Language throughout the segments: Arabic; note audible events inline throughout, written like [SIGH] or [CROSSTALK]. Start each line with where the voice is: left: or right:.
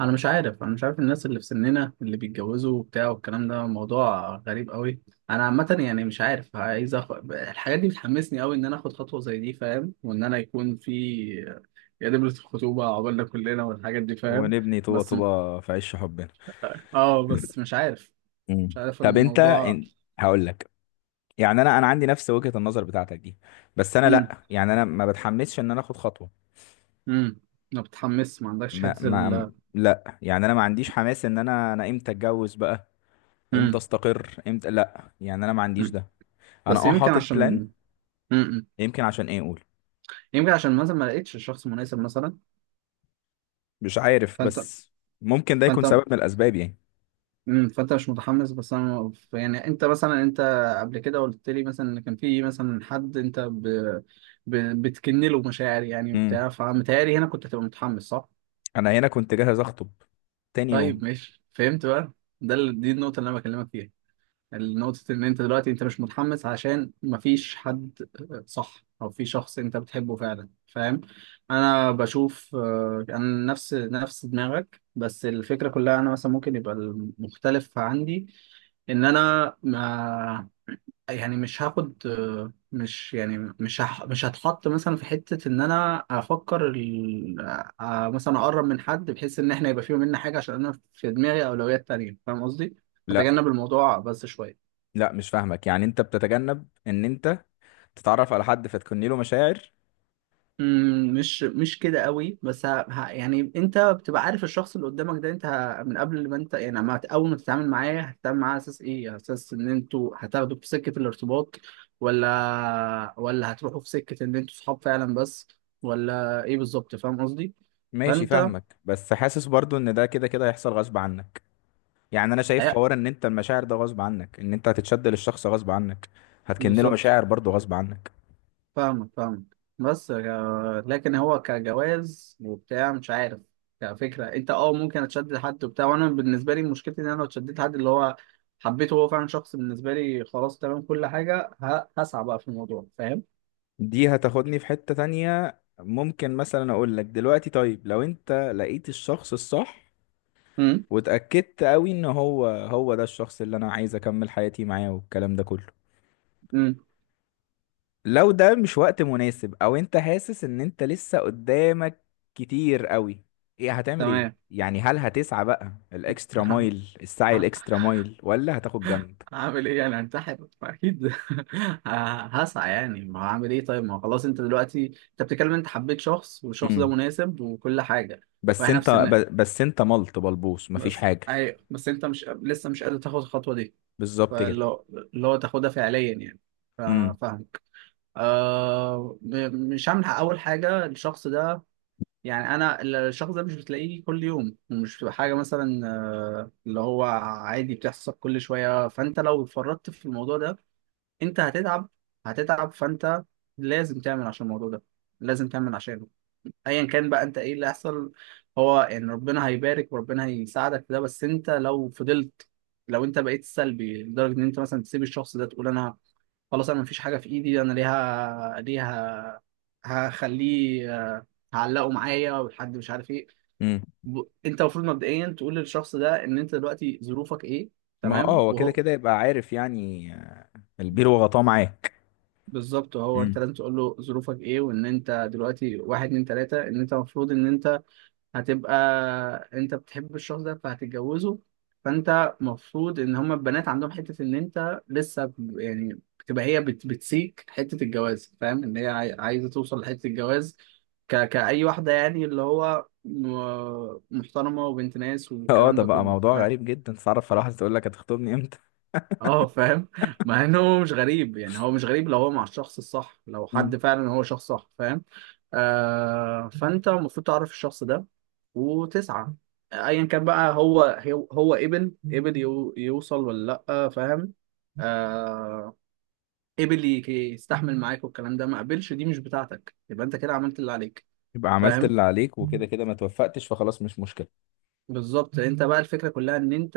right: انا مش عارف الناس اللي في سننا اللي بيتجوزوا وبتاع والكلام ده موضوع غريب قوي. انا عامه يعني مش عارف الحاجات دي بتحمسني قوي ان انا اخد خطوه زي دي، فاهم؟ وان انا يكون في يا دبلة الخطوبه عقبالنا كلنا والحاجات دي، فاهم.
left: ونبني طوبة
right: بس.
left: طوبة في عش حبنا.
right: اه بس مش عارف.
left: مم.
right: مش عارف
left: طب انت
right: الموضوع.
left: هقول لك. يعني انا عندي نفس وجهة النظر بتاعتك دي. بس انا
right: امم
left: لا، يعني انا ما بتحمسش ان انا اخد خطوة.
right: امم ما بتحمس؟ ما عندكش
left: ما
right: حته
left: ما لا يعني انا ما عنديش حماس ان انا امتى اتجوز بقى، امتى
right: امم
left: استقر، امتى. لا، يعني انا ما عنديش
right: امم
left: ده. انا
right: بس يمكن
left: حاطط بلان.
right: عشان امم
left: يمكن عشان ايه؟ اقول
right: يمكن عشان مثلا ما لقيتش الشخص المناسب مثلا.
left: مش عارف
right: فانت
left: بس. ممكن ده يكون
right: فانت
left: سبب من الاسباب يعني.
right: فانت مش متحمس، بس انا يعني انت مثلا انت قبل كده قلت لي مثلا ان كان في مثلا حد ب... بتكن له مشاعر يعني
left: امم
right: وبتاع، فمتهيألي هنا كنت هتبقى متحمس، صح؟
left: انا هنا كنت جاهز اخطب تاني يوم.
right: طيب ماشي، فهمت بقى. دي النقطة اللي انا بكلمك فيها. نقطة إن أنت دلوقتي أنت مش متحمس عشان مفيش حد، صح؟ أو في شخص أنت بتحبه فعلا، فاهم. أنا بشوف، أنا نفس دماغك، بس الفكرة كلها أنا مثلا ممكن يبقى المختلف عندي إن أنا ما يعني مش هاخد، آه، مش يعني مش هح- مش هتحط مثلا في حتة إن أنا أفكر مثلا أقرب من حد بحيث إن إحنا يبقى فيه مننا حاجة، عشان أنا في دماغي أولويات تانية، فاهم قصدي؟
left: لا،
right: أتجنب الموضوع بس شوية.
left: لا، مش فاهمك، يعني انت بتتجنب ان انت تتعرف على حد فتكني له مشاعر؟
right: مش كده قوي بس يعني انت بتبقى عارف الشخص اللي قدامك ده انت من قبل ما انت يعني ما هت- اول ما تتعامل معاه، هتتعامل معاه على اساس ايه؟ على اساس ان انتوا هتاخدوا في سكة الارتباط ولا هتروحوا في سكة ان انتوا صحاب فعلا بس، ولا ايه بالظبط؟ فاهم قصدي؟
left: ماشي،
right: فانت.
left: فاهمك، بس حاسس برضو ان ده كده كده هيحصل غصب عنك. يعني انا شايف
right: أي-
left: حوار ان انت المشاعر ده غصب عنك، ان انت هتتشد للشخص غصب عنك، هتكن له
right: بالظبط.
left: مشاعر برضو غصب عنك.
right: فاهمك فاهمك، بس لكن هو كجواز وبتاع مش عارف. كفكرة انت اه ممكن اتشدد لحد وبتاع، وانا بالنسبة لي مشكلتي ان انا لو اتشددت لحد اللي هو حبيته، هو فعلا شخص بالنسبة لي خلاص تمام كل حاجة، هسعى بقى في الموضوع، فاهم؟
left: دي هتاخدني في حتة تانية. ممكن مثلا اقول لك دلوقتي، طيب لو انت لقيت الشخص الصح
right: امم.
left: واتأكدت قوي ان هو هو ده الشخص اللي انا عايز اكمل حياتي معاه والكلام ده كله،
right: امم.
left: لو ده مش وقت مناسب او انت حاسس ان انت لسه قدامك كتير قوي، ايه هتعمل ايه
right: تمام.
left: يعني، هل هتسعى بقى الاكسترا
right: [LAUGHS]
left: مايل، السعي
right: ه-
left: الاكسترا مايل، ولا هتاخد جنب؟
right: هعمل ايه يعني؟ هنتحر اكيد. [LAUGHS] هسعى يعني، ما هعمل ايه؟ طيب ما هو خلاص انت دلوقتي انت بتتكلم، انت حبيت شخص والشخص ده
left: امم
right: مناسب وكل حاجة
left: بس
right: واحنا في
left: انت
right: سننا.
left: بس انت ملط بلبوس مفيش
right: بس
left: حاجه.
right: ايوه، بس انت مش لسه، مش قادر تاخد الخطوه دي،
left: بالظبط كده.
right: فاللي هو اللي هو تاخدها فعليا يعني.
left: امم.
right: فاهمك. مش هعمل اول حاجه الشخص ده، يعني انا الشخص ده مش بتلاقيه كل يوم، مش بتبقى حاجه مثلا، اللي هو عادي بتحصل كل شويه. فانت لو اتفرطت في الموضوع ده انت هتتعب. هتتعب، فانت لازم تعمل عشان الموضوع ده، لازم تعمل عشانه ايا كان بقى انت. ايه اللي هيحصل؟ هو يعني ربنا هيبارك وربنا هيساعدك في ده، بس انت لو فضلت، لو انت بقيت سلبي لدرجه ان انت مثلا تسيب الشخص ده تقول انا خلاص، انا مفيش حاجه في ايدي، انا ليها هخليه، آه، هعلقه معايا والحد مش عارف ايه.
left: امم.
right: انت المفروض مبدئيا تقول للشخص ده ان انت دلوقتي ظروفك ايه،
left: ما هو
right: تمام؟
left: هو كده
right: وهو
left: كده يبقى عارف يعني، البير وغطاه معاك.
right: بالظبط، هو انت
left: امم.
right: لازم تقول له ظروفك ايه، وان انت دلوقتي واحد اتنين تلاته، ان انت المفروض ان انت هتبقى، انت بتحب الشخص ده فهتتجوزه. فانت مفروض ان هما البنات عندهم حتة ان انت لسه يعني بتبقى هي بت بتسيك حتة الجواز، فاهم؟ ان هي عايزة توصل لحتة الجواز، كأي واحدة يعني، اللي هو محترمة وبنت ناس
left: [LAUGHS] اه،
right: والكلام
left: ده
right: ده
left: بقى
right: كله.
left: موضوع غريب جدا. تعرف فرح تقول لك هتخطبني امتى؟
right: اه فاهم. مع ان هو مش غريب يعني، هو مش غريب لو هو مع الشخص الصح، لو
left: مم.
right: حد فعلا هو شخص صح، فاهم. آه، فانت المفروض تعرف الشخص ده وتسعى ايا كان بقى، هو ابن يوصل ولا لا، فاهم. آه، يستحمل معاك والكلام ده، ما قبلش، دي مش بتاعتك، يبقى انت كده عملت اللي عليك،
left: يبقى عملت
right: فاهم.
left: اللي عليك، وكده كده ما توفقتش فخلاص، مش مشكله.
right: بالظبط. انت بقى الفكره كلها ان انت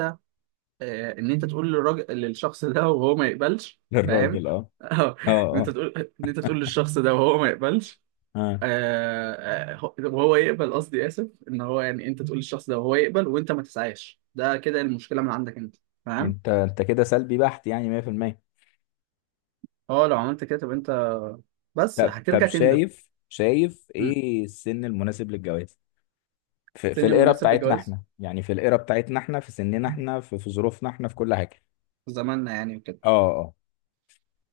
right: ان انت تقول للراجل، للشخص ده وهو ما يقبلش،
left: [LAUGHS]
right: فاهم.
left: للراجل، اه.
right: [LAUGHS] اه.
left: اه،
right: ان انت
left: اه.
right: تقول، ان انت تقول للشخص ده وهو ما يقبلش.
left: اه.
right: آه، وهو يقبل، قصدي اسف، ان هو يعني انت تقول للشخص ده وهو يقبل وانت ما تسعاش، ده كده المشكله من عندك انت، فاهم.
left: انت كده سلبي بحت يعني 100%.
right: اه لو عملت كده تبقى انت، بس
left: طب
right: هترجع تندم.
left: شايف
right: مم.
left: ايه السن المناسب للجواز؟ في
right: سن
left: الايرا
right: مناسب
left: بتاعتنا
right: للجواز
left: احنا، يعني في الايرا بتاعتنا احنا، في سننا احنا، في ظروفنا احنا، في كل حاجه.
right: في زماننا يعني وكده.
left: اه. اه.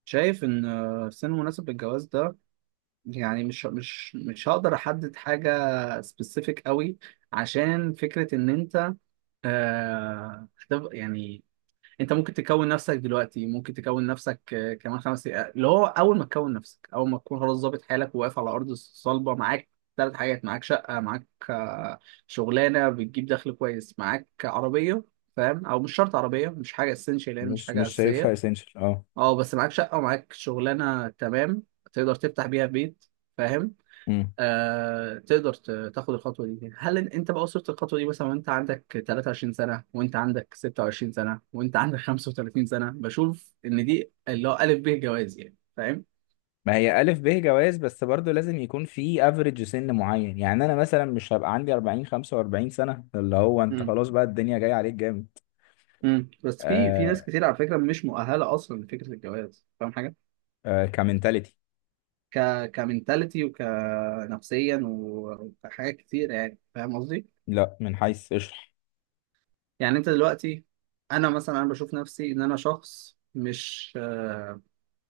right: شايف ان سن مناسب للجواز ده يعني مش هقدر احدد حاجه سبيسيفيك قوي، عشان فكرة إن أنت. آه، طب يعني انت ممكن تكون نفسك دلوقتي، ممكن تكون نفسك كمان 5 دقايق، اللي هو اول ما تكون نفسك، اول ما تكون خلاص ظابط حالك وواقف على ارض صلبه. معاك 3 حاجات: معاك شقه، معاك شغلانه بتجيب دخل كويس، معاك عربيه، فاهم. او مش شرط عربيه، مش حاجه اسينشال يعني، مش
left: مش
right: حاجه
left: مش شايفها
right: اساسيه.
left: اسينشال، اه.
right: اه بس معاك شقه ومعاك شغلانه، تمام، تقدر تفتح بيها بيت، فاهم.
left: امم.
right: آه، تقدر تاخد الخطوه دي. هل انت بقى وصلت الخطوه دي مثلا وانت عندك 23 سنه، وانت عندك 26 سنه، وانت عندك 35 سنه؟ بشوف ان دي اللي هو الف ب جواز يعني، فاهم.
left: ما هي الف ب جواز، بس برضو لازم يكون في افريج سن معين. يعني انا مثلا مش هبقى عندي 40 45 سنه اللي هو انت
right: امم.
left: خلاص بقى الدنيا جايه عليك جامد.
right: امم. بس في ناس
left: آه.
right: كتير على فكره مش مؤهله اصلا لفكره الجواز، فاهم حاجه،
left: آه، كمنتاليتي.
right: ك كمنتاليتي وكنفسيا وكحاجات كتير يعني، فاهم قصدي.
left: لا، من حيث اشرح.
right: يعني انت دلوقتي، انا مثلا انا بشوف نفسي ان انا شخص مش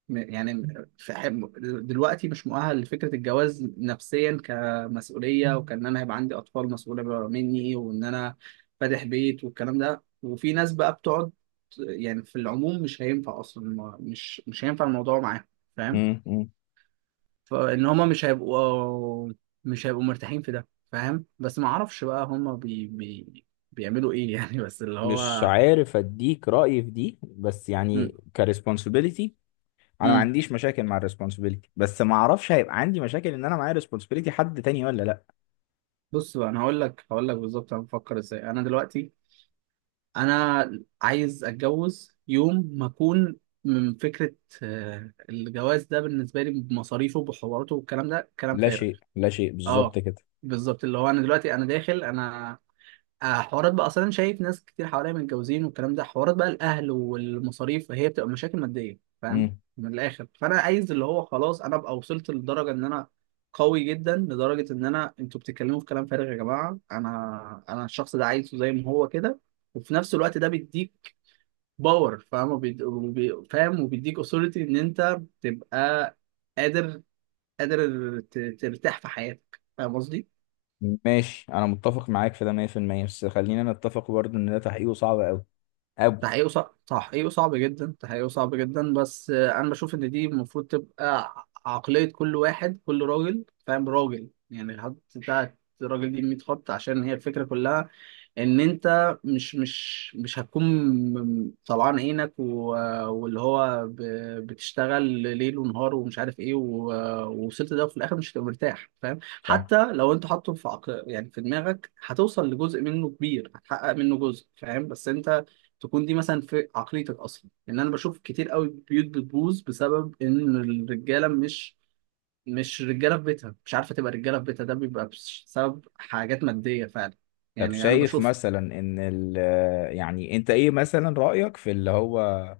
right: يعني في حب- دلوقتي مش مؤهل لفكرة الجواز نفسيا، كمسؤولية، وكأن أنا هيبقى عندي أطفال مسؤولة بقى مني وإن أنا فاتح بيت والكلام ده. وفي ناس بقى بتقعد يعني، في العموم مش هينفع أصلا، مش هينفع الموضوع معاهم، فاهم. فإن هما مش هيبقوا، مش هيبقوا مرتاحين في ده، فاهم. بس ما أعرفش بقى هما بي بي بيعملوا إيه يعني؟ [LAUGHS] بس اللي
left: مش
right: هو
left: عارف اديك رأيي في دي، بس
right: م-
left: يعني كريسبونسبيلتي. انا ما
right: م.
left: عنديش مشاكل مع الريسبونسبيلتي، بس ما اعرفش هيبقى عندي مشاكل ان انا معايا ريسبونسبيلتي حد تاني ولا لا.
right: بص بقى، أنا هقول لك، هقول لك بالظبط أنا بفكر إزاي. أنا دلوقتي انا عايز اتجوز يوم ما اكون من فكره الجواز ده بالنسبه لي بمصاريفه وبحواراته والكلام ده كلام
left: لا
right: فارغ.
left: شيء، لا شيء. بالظبط
right: اه
left: كده.
right: بالظبط، اللي هو انا دلوقتي انا داخل انا حوارات بقى، اصلا شايف ناس كتير حواليا متجوزين والكلام ده. حوارات بقى الاهل والمصاريف هي بتبقى مشاكل ماديه، فاهم.
left: امم.
right: من الاخر، فانا عايز اللي هو خلاص انا ابقى وصلت لدرجه ان قوي جدا لدرجه ان انا انتوا بتتكلموا في كلام فارغ يا جماعه، انا الشخص ده عايزه زي ما هو كده. وفي نفس الوقت ده بيديك باور، فاهم، فاهم، وبيديك اثوريتي ان انت تبقى قادر، قادر ترتاح في حياتك، فاهم قصدي؟
left: ماشي، انا متفق معاك في ده 100%، بس خلينا نتفق برضه ان ده تحقيقه صعب قوي قوي.
right: تحقيقه صعب، تحقيقه صعب جدا، تحقيقه صعب جدا، بس انا بشوف ان دي المفروض تبقى عقلية كل واحد، كل راجل، فاهم، راجل يعني. الحد بتاعت الراجل دي 100 خط، عشان هي الفكرة كلها ان انت مش هتكون طلعان عينك و... واللي هو ب... بتشتغل ليل ونهار ومش عارف ايه ووصلت ده وفي الاخر مش هتبقى مرتاح، فاهم.
left: صح.
right: حتى لو انت يعني في دماغك هتوصل لجزء منه كبير، هتحقق منه جزء، فاهم، بس انت تكون دي مثلا في عقليتك اصلا، لان انا بشوف كتير قوي بيوت بتبوظ بسبب ان الرجاله مش، مش رجاله في بيتها، مش عارفه تبقى رجاله في بيتها، ده بيبقى بسبب حاجات ماديه فعلا
left: طب
right: يعني. انا
left: شايف
right: بشوف.
left: مثلا ان يعني انت ايه مثلا رأيك في اللي هو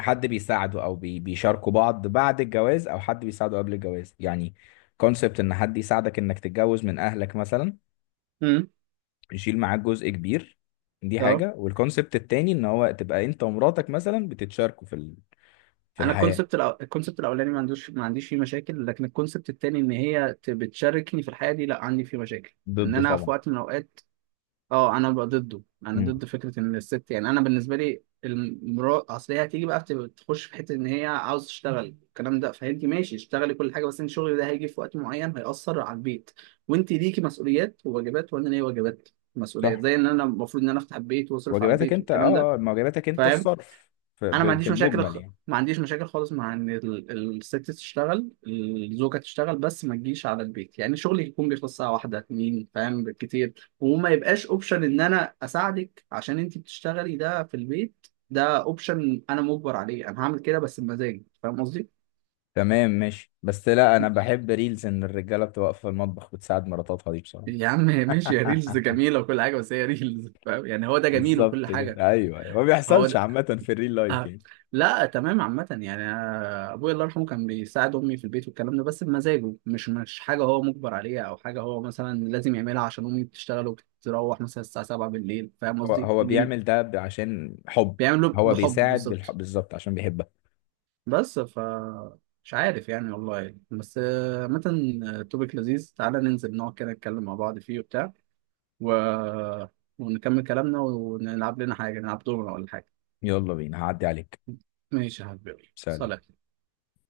left: حد بيساعده او بيشاركوا بعض بعد الجواز او حد بيساعده قبل الجواز يعني؟ كونسبت ان حد يساعدك انك تتجوز من اهلك مثلا
right: امم.
left: يشيل معاك جزء كبير، دي
right: اه
left: حاجة. والكونسبت التاني ان هو تبقى انت ومراتك مثلا بتتشاركوا في في
right: انا
left: الحياة.
right: الكونسبت الكونسبت الاولاني ما عندوش، ما عنديش فيه مشاكل، لكن الكونسبت التاني ان هي بتشاركني في الحياه دي، لا عندي فيه مشاكل، ان
left: ضده
right: انا في
left: طبعا.
right: وقت من الاوقات، اه انا بقى ضده. انا
left: امم.
right: ضد فكره ان الست يعني، انا بالنسبه لي المراه اصل هي هتيجي بقى تخش في حته ان هي عاوز تشتغل الكلام ده، فانت ماشي اشتغلي كل حاجه، بس انت شغلك ده هيجي في وقت معين هيأثر على البيت، وانت ليكي مسؤوليات وواجبات، وانا ليا واجبات، مسؤوليات،
left: صح.
right: زي ان انا المفروض ان انا افتح البيت واصرف على
left: واجباتك
right: البيت
left: انت،
right: والكلام ده،
left: ما واجباتك انت
right: فاهم.
left: الصرف
right: انا ما
left: في
right: عنديش مشاكل
left: المجمل يعني.
right: ما عنديش مشاكل خالص مع ان الست تشتغل، الزوجه تشتغل، بس ما تجيش على البيت، يعني شغلي يكون بيخلص ساعه واحده اتنين، فاهم، بالكتير. وما يبقاش اوبشن ان انا اساعدك عشان انت بتشتغلي، ده في البيت ده اوبشن، انا مجبر عليه، انا هعمل كده بس بمزاجي، فاهم قصدي.
left: تمام، ماشي، بس لا، انا بحب ريلز ان الرجالة بتبقى واقفة في المطبخ بتساعد مراتاتها دي بصراحة.
right: يا عم ماشي، يا ريلز
left: [LAUGHS]
right: جميله وكل حاجه، بس هي ريلز، فاهم يعني، هو ده جميل وكل
left: بالظبط
right: حاجه.
left: كده، ايوه، ايوه. ما
right: هو
left: بيحصلش عامة في الريل لايف
right: آه.
left: يعني.
right: لا تمام عامة يعني، أنا أبويا الله يرحمه كان بيساعد أمي في البيت والكلام ده، بس بمزاجه، مش مش حاجة هو مجبر عليها أو حاجة هو مثلا لازم يعملها عشان أمي بتشتغل وبتروح مثلا الساعة 7 بالليل، فاهم
left: هو
right: قصدي؟
left: هو بيعمل ده عشان حب.
right: بيعمله
left: هو
right: بحب،
left: بيساعد بالحب
right: بالظبط.
left: بالظبط عشان بيحبك.
right: بس ف مش عارف يعني والله يعني. بس عامة، توبيك لذيذ، تعالى ننزل نقعد كده نتكلم مع بعض فيه وبتاع و... ونكمل كلامنا ونلعب لنا حاجة، نلعب دورنا ولا حاجة.
left: يلا بينا، هعدي عليك.
right: ماشي يا حبيبي،
left: سلام.
right: صلاة.